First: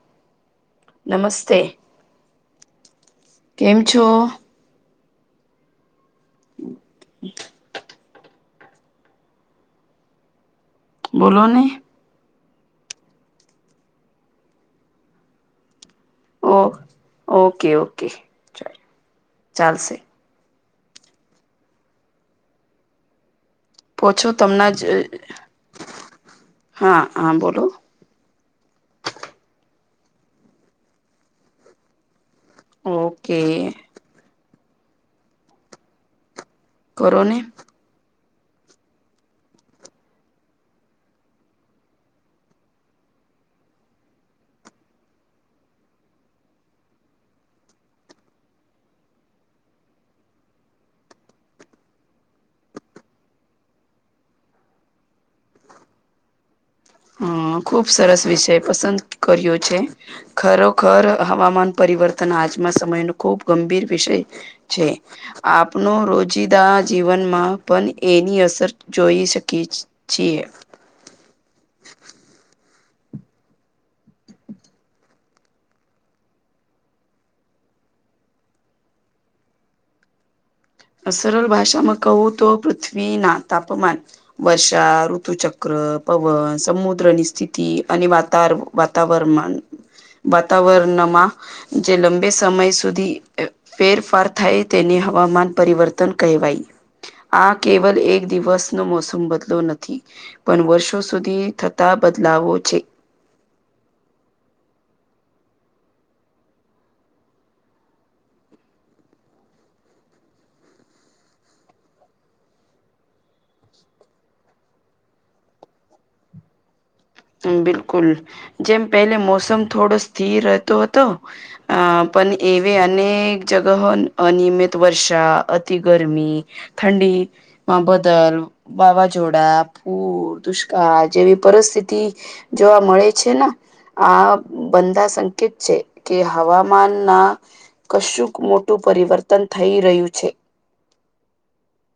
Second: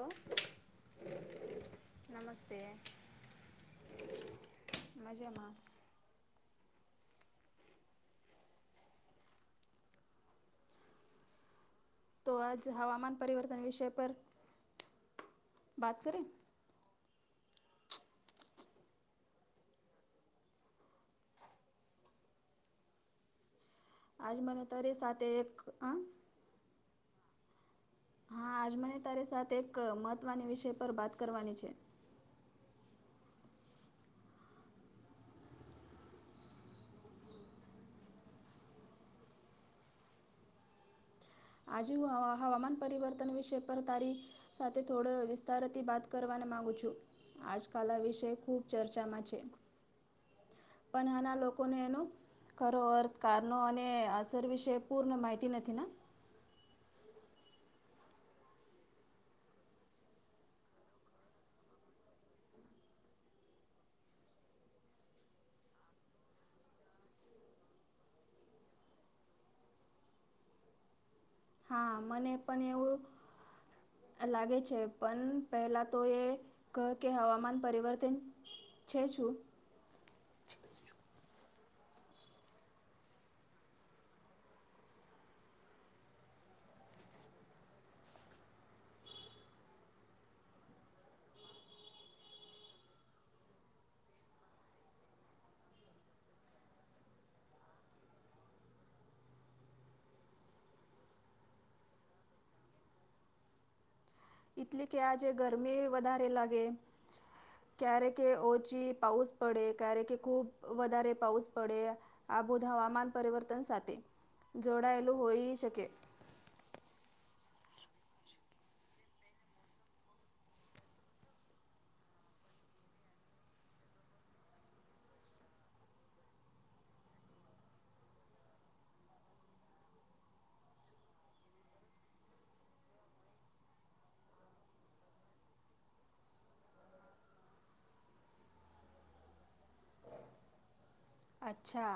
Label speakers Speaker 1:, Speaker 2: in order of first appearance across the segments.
Speaker 1: ઓ
Speaker 2: નમસ્તે.
Speaker 1: નમસ્તે.
Speaker 2: કેમ છો.
Speaker 1: મજમાં [inaudible]
Speaker 2: [inaudible] બોલો નને.
Speaker 1: તો આજ હવામાન પરિવર્તન વિષય પર વાત કરે
Speaker 2: ઓ ઓકે ઓકે ચ ચાલશે. પછો
Speaker 1: આજ મને
Speaker 2: તમને જ
Speaker 1: તારી સાથે એક અ
Speaker 2: હા હા બોલો
Speaker 1: હા આજ મને તારી સાથે એક મહત્ત્વની વિષય પર વાત કરવાની છે.
Speaker 2: ઓકે. કરરો ને.
Speaker 1: આજે હવામાન પરિવર્તન વિશે પડતારી સાથે થોડો વિસ્તારથી બાત કરવાની માગુ છું આજકાલ આ વિષય ખૂબ ચર્ચામાં છે. પણ આના લોકોને એનો ખરો અર્થ કારનોો અને અસર વિશે પૂર્ણ માહિતી નથી.
Speaker 2: હ ખુબ સરસ વિષય પસંદ કર્યો છે, ખરોખર હવામાન પર પરિવર્તન આજમાં સમય ન ખુબ ગંભીર વિષય છે. આપનો રોજિદાજ જીવનમાં પણ એની અસર જોઈ શકી છીએ.
Speaker 1: હા મને પણ એવું લાગે છે પણ પહેલા તો એ કહ કે હવામાન પરિવર્તન છે શું
Speaker 2: સરલ ભાષામાં કવું તો પૃથ્વી ના તાપમાન વર્ષા ઋતુ ચક્ર પવન સમુદ્રની સ્થિતિ અને વાતા વાતાવરણમાં વાતાવરણમાં જે લંબે સમય સુધી ફેરફાર થાય તેની હવામાન પરિવર્તન કહેવાય આ કેવલ એક દિવસ નો મોસમ બદલો નથી પણ વર્ષો સુધી થતા આ બદલાવો છે
Speaker 1: એટલે કે આજે ગરમી વધારે લાગે ક્યારે કે ઓછી પાઉસ પડે ક્યારે કે ખુબ વધારે પાઉસ પડે આબુદ હવામાન પરિવર્તન સાથે જોડાયેલું હોઈ શકે
Speaker 2: બિલકુલ જેમ પેલે મોસમ થોડો સ્થિર રહેતો હતો અ અને એવી અનેક જગહ અનિયમિત વર્ષા અતિ ગરમી ઠંડી માં બદલ વાવાઝોડા પૂર દુષ્કાળ જેવી પરિસ્થિતિ થી જોવા મળે છે ને આ બંધા સંકેત છે કે હવામાન ના કશુંક મોટું પરિવર્તન થઈ રહ્યું છે
Speaker 1: અચ્છા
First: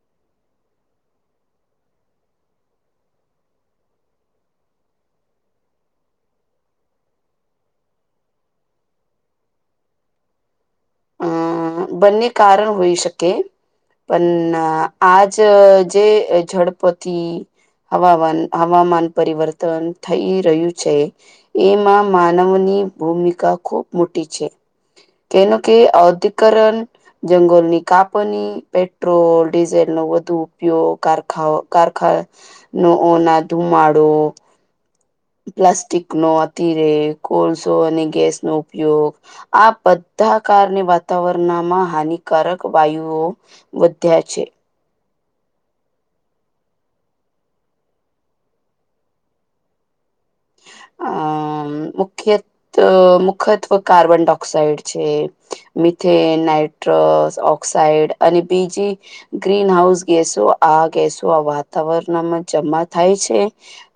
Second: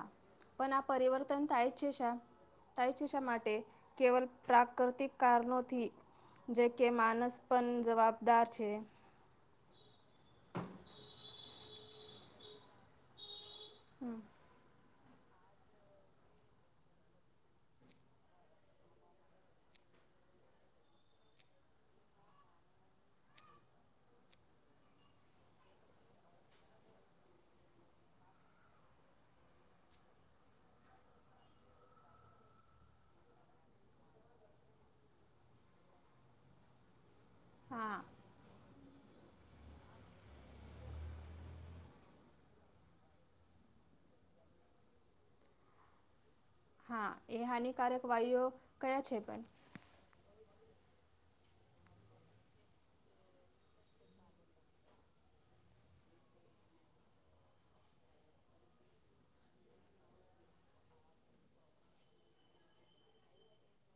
Speaker 1: પણ આ પરિવર્તન થાય જ છે શા થાય છે શા માટે કેવલ પ્રાકૃતિક કારણોથી જે કે માનસ પણ જવાબદાર છે
Speaker 2: અમ બંને કારણ હોઈ શકે પણ આજ જે ઝડપતિ હવામાન હવામાન પરિવર્તન થઈ રહ્યું છે એમાં માનવની ની ભૂમિકા ખૂબ મોટી છે કેમ કે અધિકરણ જંગલની કાપની પેટ્રોલ ડીઝલ નો વધુ ઉપ ઉપયોગ કરખા કારખા કારખા નો ના ધુમાડો પ્લાસ્ટિક નો અતિરે કોલસો
Speaker 1: હા.
Speaker 2: અને ગેસ નો ઉપયોગ આ બધા કારણે વાતાવરણમાં હાનિકારક વાયુઓ વધ્યા છે
Speaker 1: હા એ હાનિકારક વાયુઓ કયા છે પણ
Speaker 2: અમ મુખ્ય મુખત્વ કાર્બન ડાયોક્સાઇડ છે મિથેન નાઇટ્રો ઓક્સાઇડ અને બીજી ગ્રીન હાઉસ ગેસો આ ગેસો આ વાતાવરણ વાતાવરણમાં જમા થાય છે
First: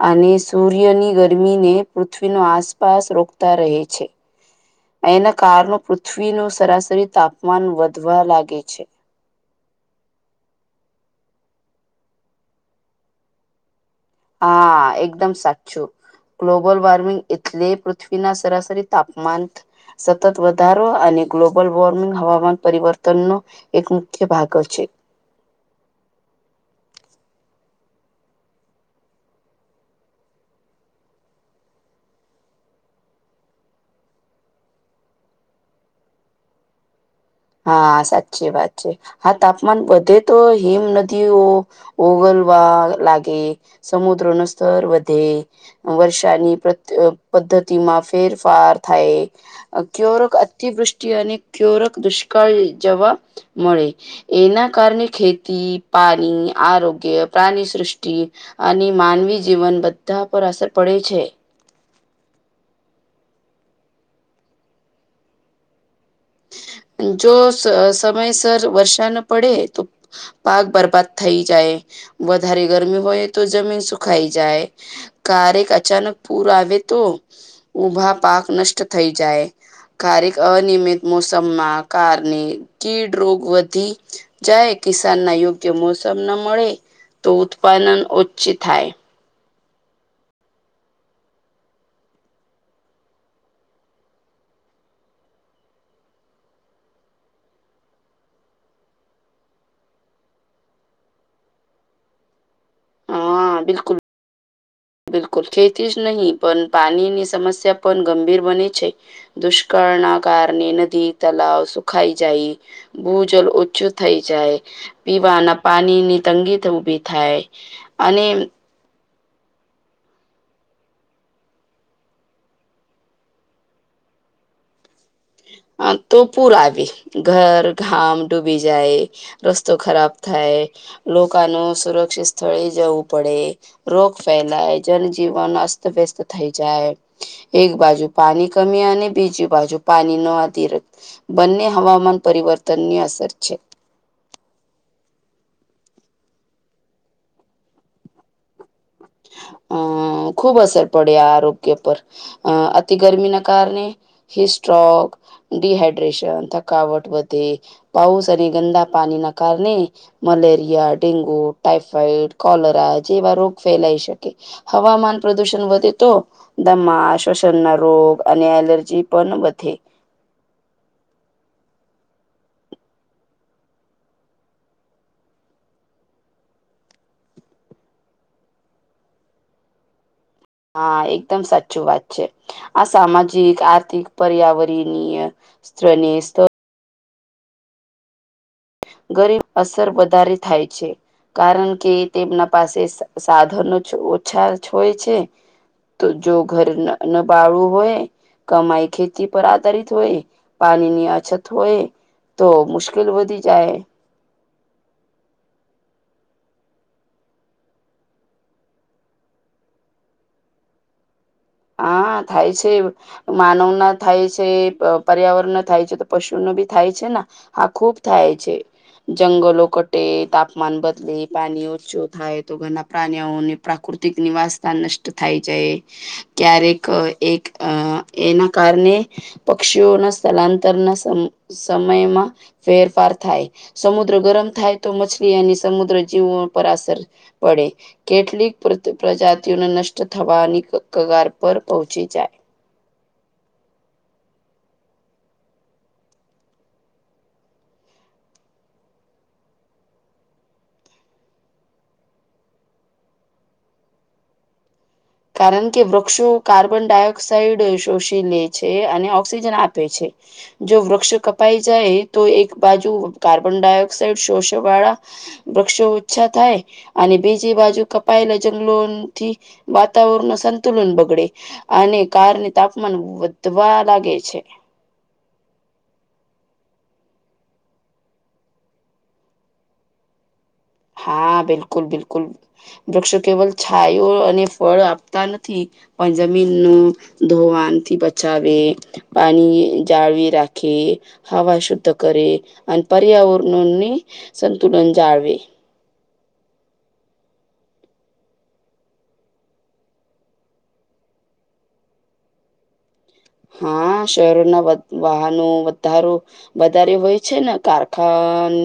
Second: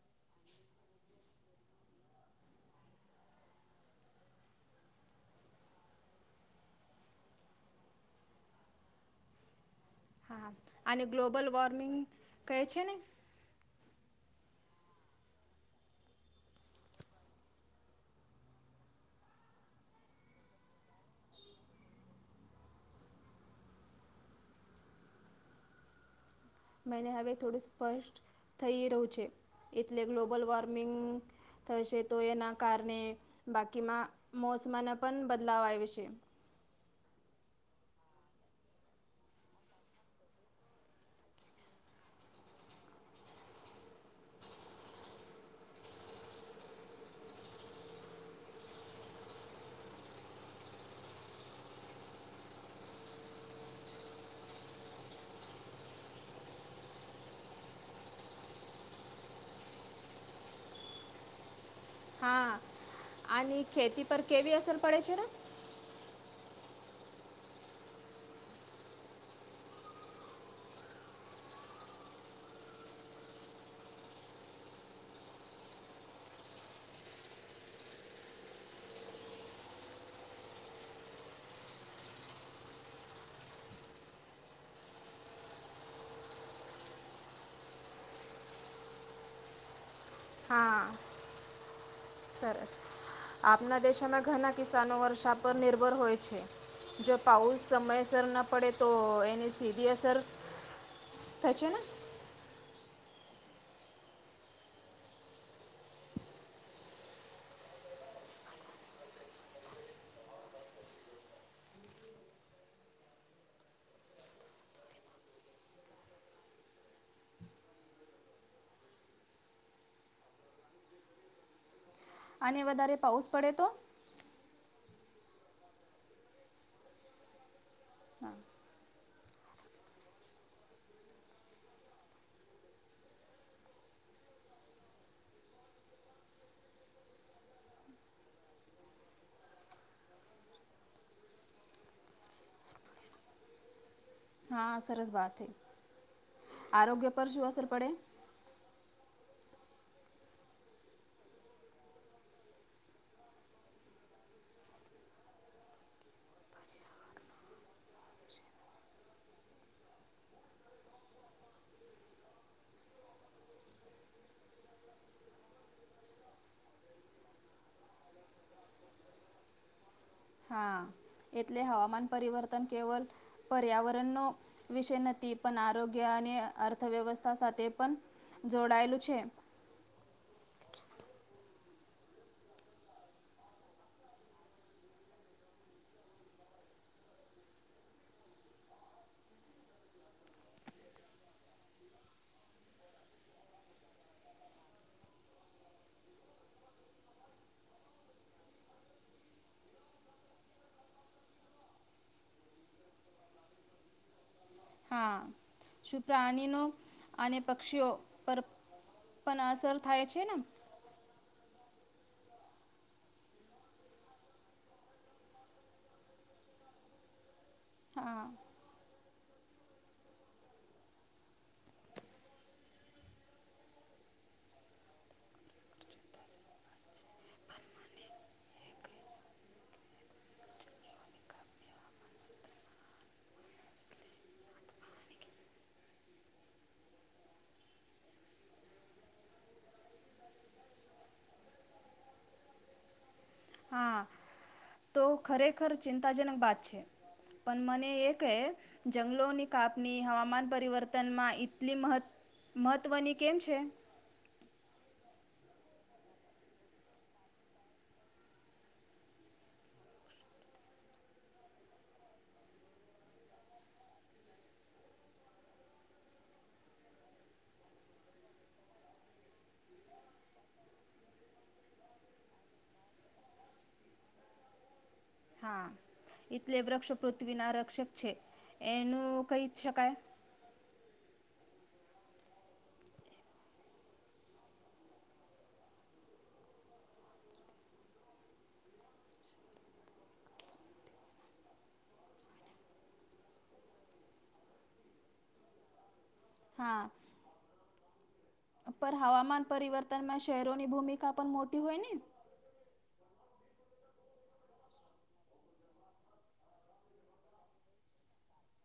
Speaker 2: અને સૂર્યની ગરમી ગરમીને પૃથ્વીનો આસપાસ રોકતા રહે છે એના કારણે પૃથ્વીનું સરાસરી તાપમાન વધવા લાગે છે
Speaker 1: હા આને ગ્લોબલ વોર્મિંગ કહે છે ને
Speaker 2: હા એકદમ સાચું ગ્લોબલ વોર્મિંગ એટલે પૃથ્વીના સરાસરી તાપમાન સતત વધારો અને ગ્લોબલ વોર્મિંગ હવામાન પરિવર્તનનો એક મુખ્ય ભાગ છે
Speaker 1: મને હવે થોડું સ્પષ્ટ થઈ રહ્યું છે એટલે ગ્લોબલ વોર્મિંગ થશે તો એના કારણે બાકીમાં મોસમાના પણ બદલાવ આવે છે
Speaker 2: હા સાચી વાત છે હા તાપમાન વધે તો હિમ નદીઓ ઓગલવા આ લાગે સમુદ્ર નો સ્તર વધે વર્ષાની પ પદ્ધતિ પદ્ધતિ માં ફેરફાર થાય ક્યોરક અતિવૃષ્ટિ અને કયોરક દુષ કળ જોવા મળે એના કારણે ખેતી પાની આરોગ્ય પાની સૃષ્ટિ અને માનવી જીવન બધા પર અસર પડે છે
Speaker 1: હા અને ખેતી પર કેવી અસર પડે છે ને
Speaker 2: જો સમયસર વર્ષા ન પડે તો પાક બરબાદ થઈ જાય વધારે ગરમી હોય તો જમીન સુખાઈ જાય કારેક અચાનક પૂર આવે તો ઉભા પાક નષ્ટ થઈ જાય કારક અનિયમિત મોસમમાં કારણે કીડ રોગ વધી જાય કિસાનના યોગ્ય મો ના મળે તો ઉત્પાદન ઓછી થાય
Speaker 1: હા, સરસ. આપના દેશામાં ઘણા કિસાનો વર્ષા પર નિર્ભર હોય છે. જો પાઉસ સમયસર ના પડે તો એની સીધી અસર થાય છે ને?
Speaker 2: હા બિલકુલ. બિલકુલ. ખેતી જ નહીં પણ પાણીની સમસ્યા પણ ગંભીર બને છે. દુષ્કાળ વર્ણ ના કારણે નદી તલાવ સુખાઈ જાય ભૂજલ ઓછું થઈ જાય. પીવાના પાણી ની તંગી ઊભી થાય અને
Speaker 1: અને વધારે પાઉસ પડે તો
Speaker 2: અહ હ તો પૂર આવે ઘર ગામ
Speaker 1: હા
Speaker 2: ડૂબી જાય રસ્તો ખરાબ થાય. લોકાનું સુરક્ષિત સ્થળે જવું પડે રોગ ફેલાય જનજીવન માસ ટનવ્યસ્ત થઈ જાય એક બાજુ પાણી કમી અને બીજી બાજુ પાણી નો આધર બંને હવામાન પરિવર્તનની અસર છે.
Speaker 1: હા, સરસ બાત હૈ. આરોગ્ય પર શું અસર પડે?
Speaker 2: અહ અહ ખૂબ અસર પડે આ આરોગ્ય પર અહ અતિ ગરમીના કારણે હિસ્ટ્રોક ડીહાઈડ્રેશન થકાવટ વધે પાઉસ અને ગંદા પાણી ના કારણે મલેરિયા, ડેન્ગુ, ટાઈફઈડ, કોલરા જેવા રોગ ફેલાઈ શકે હવામાન પ્રદુષણ વધે તો દમા શ્વસનના રોગ અને એલર્જી પણ વધે.
Speaker 1: હા. એટલે હવામાન પરિવર્તન કેવલ પર્યાવરણનો વિષય નથી પણ આરોગ્ય ને અર્થવ્યવસ્થા સાથે પણ જોડાયેલું છે.
Speaker 2: હા, એકદમ સાચું વાત છે. આ સામાજિક, આર્થિક, પર્યાવરણીય સ્તત્રની સ્થ ગરીબ અસર વધારે થાય છે. કારણ કે તેમના પાસે સ સાધનો ઓ ઓછાછ હોય છે. તો જો ઘર ન નબાળું હોય કમાઈ ખેતી પર આધારિત હોય, પાણીની અછત હોય તો મુશ્કેલ વધી જાય.
Speaker 1: હા. શું પ્રાણીનો અને પક્ષીઓ પર પન અસર થાય છે ના?
Speaker 2: હા થાય છે. માનવના થાય છે, પર્યાવરણના થાય છે તો પશુન બી થાય છે ના, આ ખુબ
Speaker 1: હા
Speaker 2: થાય છે. જંગલો કટે, તાપમાન બદલે, પાણી ઓછો થાય, તો ઘના પ્રાણીઓને પ્રાકૃતિક ક નિવાસસ્થાન નષ્ટ થાય જાય. ક્યારેક એક અહ એના કારણે પક્ષીઓના સ્થળાંતરના સમ સમયમાં ફેરફાર થાય. સમુદ્ર ગરમ થાય તો મછલી એની સમુદ્ર જીવ વો પર અસર પડે. કેટલીક પ્ર પ્રજાતિઓને નષ્ટ થવાની કગાર પર પહોંચી જાય.
Speaker 1: હા તો ખરેખર ચિંતાજનક વાત છે. પણ મને એ કહે જંગલોની કાપની હવામાન પરિવર્તનમાં એટલી મહત્ મહત્વની કેમ છે?
Speaker 2: કારણ કે વૃક્ષો કાર્બન ડાયોક્સાાઈડ શોષી લે છે, અને ઓક્સિજન આપે છે. જો વૃક્ષ કપાઈ જાય તો એક બાજુ કાર્બન ડાયોક્સાઇડ શોષ વાળા વૃક્ષો ઓછા થાય, અને બીજી બાજુ કપાયેલા જંગલોથી વાતાવરણ નો સંતુલન બગડે, અને કારને તાપમાન વધવા લાગે છે.
Speaker 1: હા. એટલે વૃક્ષ પૃથ્વી ના રક્ષક છે એનું કહી શકાય.
Speaker 2: હા બિલકુલ-બિલકુલ. વૃક્ષો કેવલ છાયો અને ફળ આપતા નથી પણ જમીન નું ધોવાનથી બચાવે, પાની જાળવી રાખે હવા શુદ્ધ કરે, અને પર્યાવરણોને સંતુલન જાળવે.
Speaker 1: હા. પર હવામાન પરિવર્તનમાં શહેરોની ભૂમિકા પણ મોટી હોય ને?
Speaker 2: હા શહેરોના વાહનો વધારો વધારે હોય છે ને કારખા અન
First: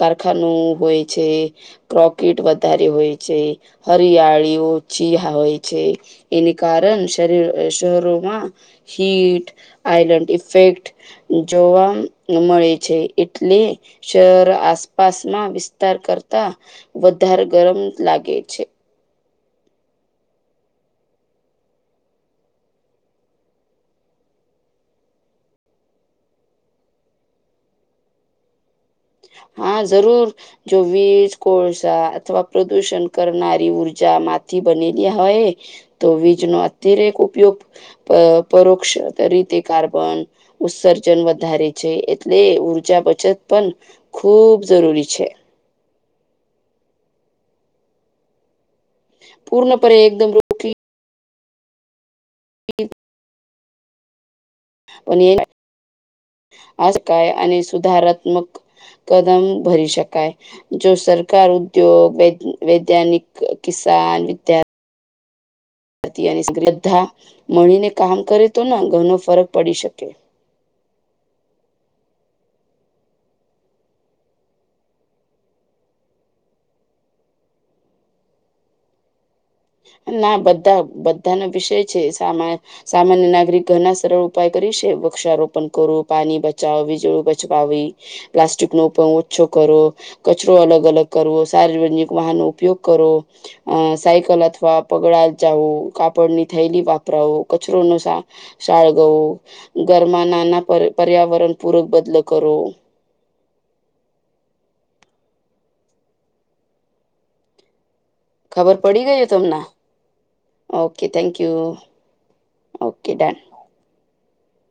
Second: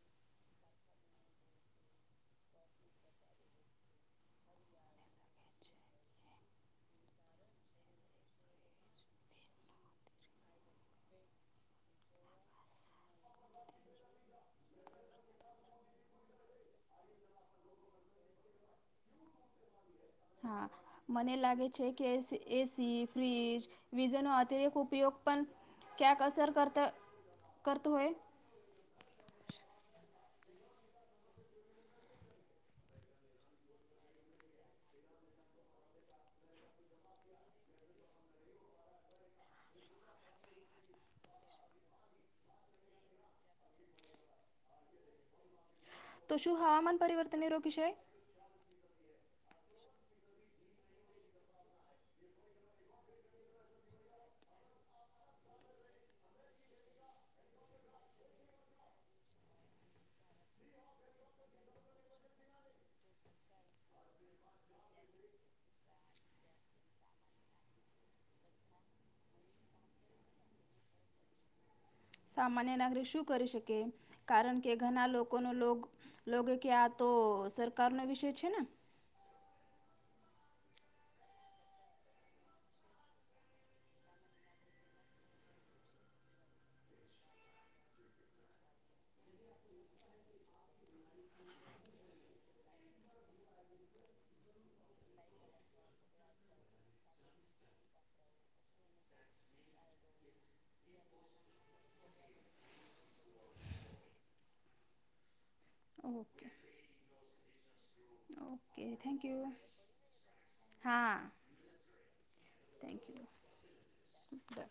Speaker 2: કારખાનું હોય છે, પ્રોફિટ વધારે હોય છે શિયાળીઓ ચીહા હોય છે એને કારણ શરીર શહેરોમાં હીટ, આઈલેન્ડ ઇફેક્ટ, જોવા મ મળે છે એટલે શહર આસપાસમાં વિસ્તાર કરતા વધારે ગરમ લાગે છે.
Speaker 1: હા. મને લાગે છે કે એસ એ સી, ફ્રીજ વીજનો અતિરેક ઉપયોગ પન ક્યાંક અસર કરત કરતું હોય
Speaker 2: હા જરૂર. જો વીજ, કોલસા અથવા પ્રદૂષણ કરનારી ઉર્જા મામાંથી બનેલી હોય, તો વીજ નો અતિરેક એક ઉપયોગ પરોક્ષ રીતે કાર્બન ઉત્સર્જન વધારે છે એટલે ઉર્જા બચત પણ ખૂબ જરૂરી છે.
Speaker 1: તો શું હવામાન પરિવર્તનને રોકી છે.
Speaker 2: પૂર્ણપે એકદમ રોકી [unintelligible] અનેના
Speaker 1: [inaudible]
Speaker 2: આજકાય, અને સુધારાત્મક કદમ ભરી શકાય જો સરકાર ઉદ્યોગ, વૈ વૈજ્ઞાનિક કિસાન વિદ્ય શ્રદ્ધા મળીને કામ કરે તો ન ઘરનો ફરક પડી શક
Speaker 1: [inaudible] સામાન્ય નાગરિક શું કરી શકે કારણ, કે ઘણા લોકો લોગ કે આ તો તો સરકારનો વિષય છે
Speaker 2: ના બધા બધાનો વિષય છે, સા સામાન્ય નાગરિક ઘણા સરળ ઉપાય કરી છે વૃક્ષારોપણ કરો, પાણી બચાવો, વીજળી બચવાવી, પ્લાસ્ટિક નો પણ ઓછો કરો કચરો અલગ-અલગ કરવો, સાર્જનિક વાહનનો ઉપયોગ કરવો, અહ સાયકલ અથ થવા પગળા જાઉં, કાપડની થેલી વપરાવો, કચરો ન સા સાળગવો ઘરમાં નાના પર પર્યાવરણ પૂરક બદલો કરો.
Speaker 1: [inaudible] ઓકે.
Speaker 2: ખબર
Speaker 1: ઓકે
Speaker 2: પડી ગઈ
Speaker 1: થેન્ક
Speaker 2: ને
Speaker 1: યુ
Speaker 2: તમને? ઓકે
Speaker 1: હા
Speaker 2: thank you,
Speaker 1: thank
Speaker 2: okay done.
Speaker 1: You